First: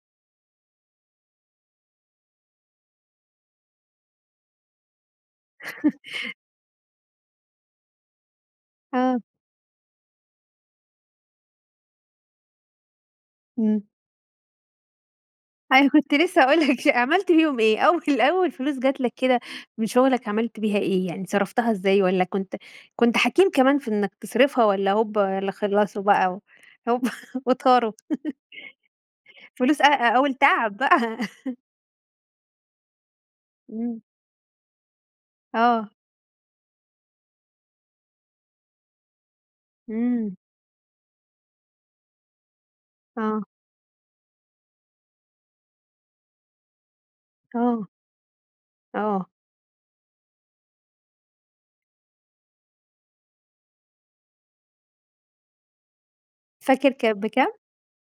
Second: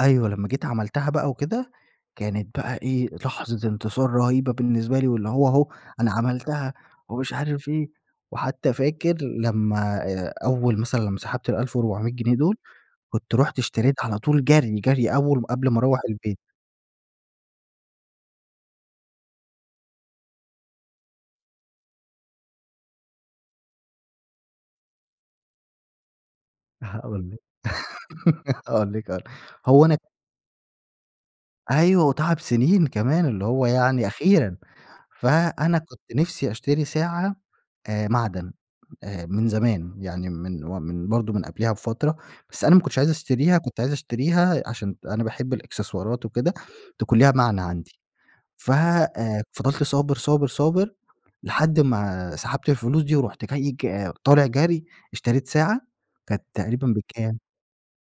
أيوة لما جيت عملتها بقى وكده، كانت بقى إيه لحظة انتصار رهيبة بالنسبة لي، واللي هو اهو أنا عملتها ومش عارف إيه، وحتى فاكر آه. لما آآ أول مثلًا لما سحبت ال1400 جنيه دول، كنت رُحت امم. اشتريت على طول جري جري أول قبل ما أنا أروَّح كنت البيت. لسه هاقول لك عملت بيهم إيه؟ أول أول فلوس جت لك كده من شغلك عملت بيها إيه يعني صرفتها إزاي؟ وألّا كنت كنت حكيم كمان في إنك تصرفها، والّا هوبا اللي خلصوا بقى هوبا هاقول لِك وطاروا؟ هاقول لِك هاقول لِك فلوس هو أ انا أول تعب بقى أيوه وتعب سننين كمان اللي هو إمم. يعني أخيرًا، فأنا آه. كنت نفسي أشتري ساعة آآ معدن آآ من زمان يعني إمم. من من برضه من قبليها بفترة، بس أنا ما كنتش عايز آه. أشتريها، كنت عايز أشتريها عشان أنا باحب الإكسسوارات وكده تكون ليها معنى آه. عندي، فَ آه. آآ فضلت صابر صابر صابر لحد ما سحبت الفلوس دي ورُحت جاي ك طالع جري اشتريت ساعة كانت تقريبًا فاكر كانت بكام بكام؟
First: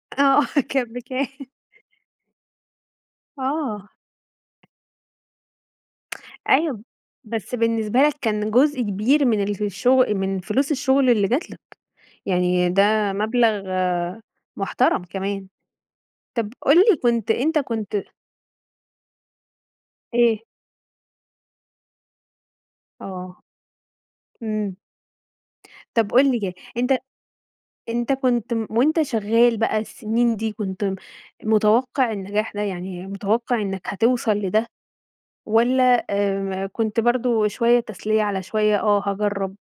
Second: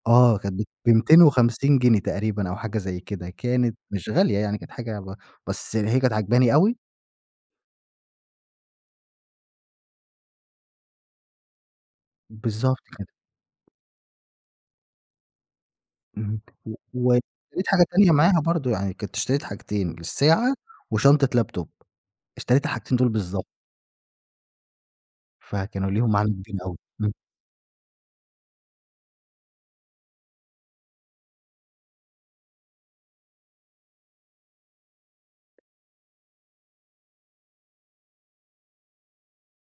آه آه كانت كانت بميتين بكام؟ وخمسين جنيه تقريبًا أو حاجة زي كده كانت آه. مش غالية يعني كانت حاجة ب بس هي كانت عاجباني أوي. أيوه بس بالنسبة لك كان جزء كبير من اللي في الشغ من فلوس الشغل اللي جت لك، يعني بالضبط ده كده. مبلغ محترم كمان. اهم طب و قُل لي كنت أنت واشتريت حاجة كنت تانية معاها برضه، يعني كنت اشتريت حاجتين إيه؟ الساعة، وشنطة لابتوب اشتريت الحاجتين دول آه بالضبط. امم. فكانوا ليهم طب معاني قُل لي كده جامدين أوي أنت امم. أنت كنت وأنت شغال بقى السنين دي كنت م متوقع النجاح ده يعني متوقع إنك هتوصل لده، والّا آآ كنت برضه شوية تسلية على شوية آه هاجرّب؟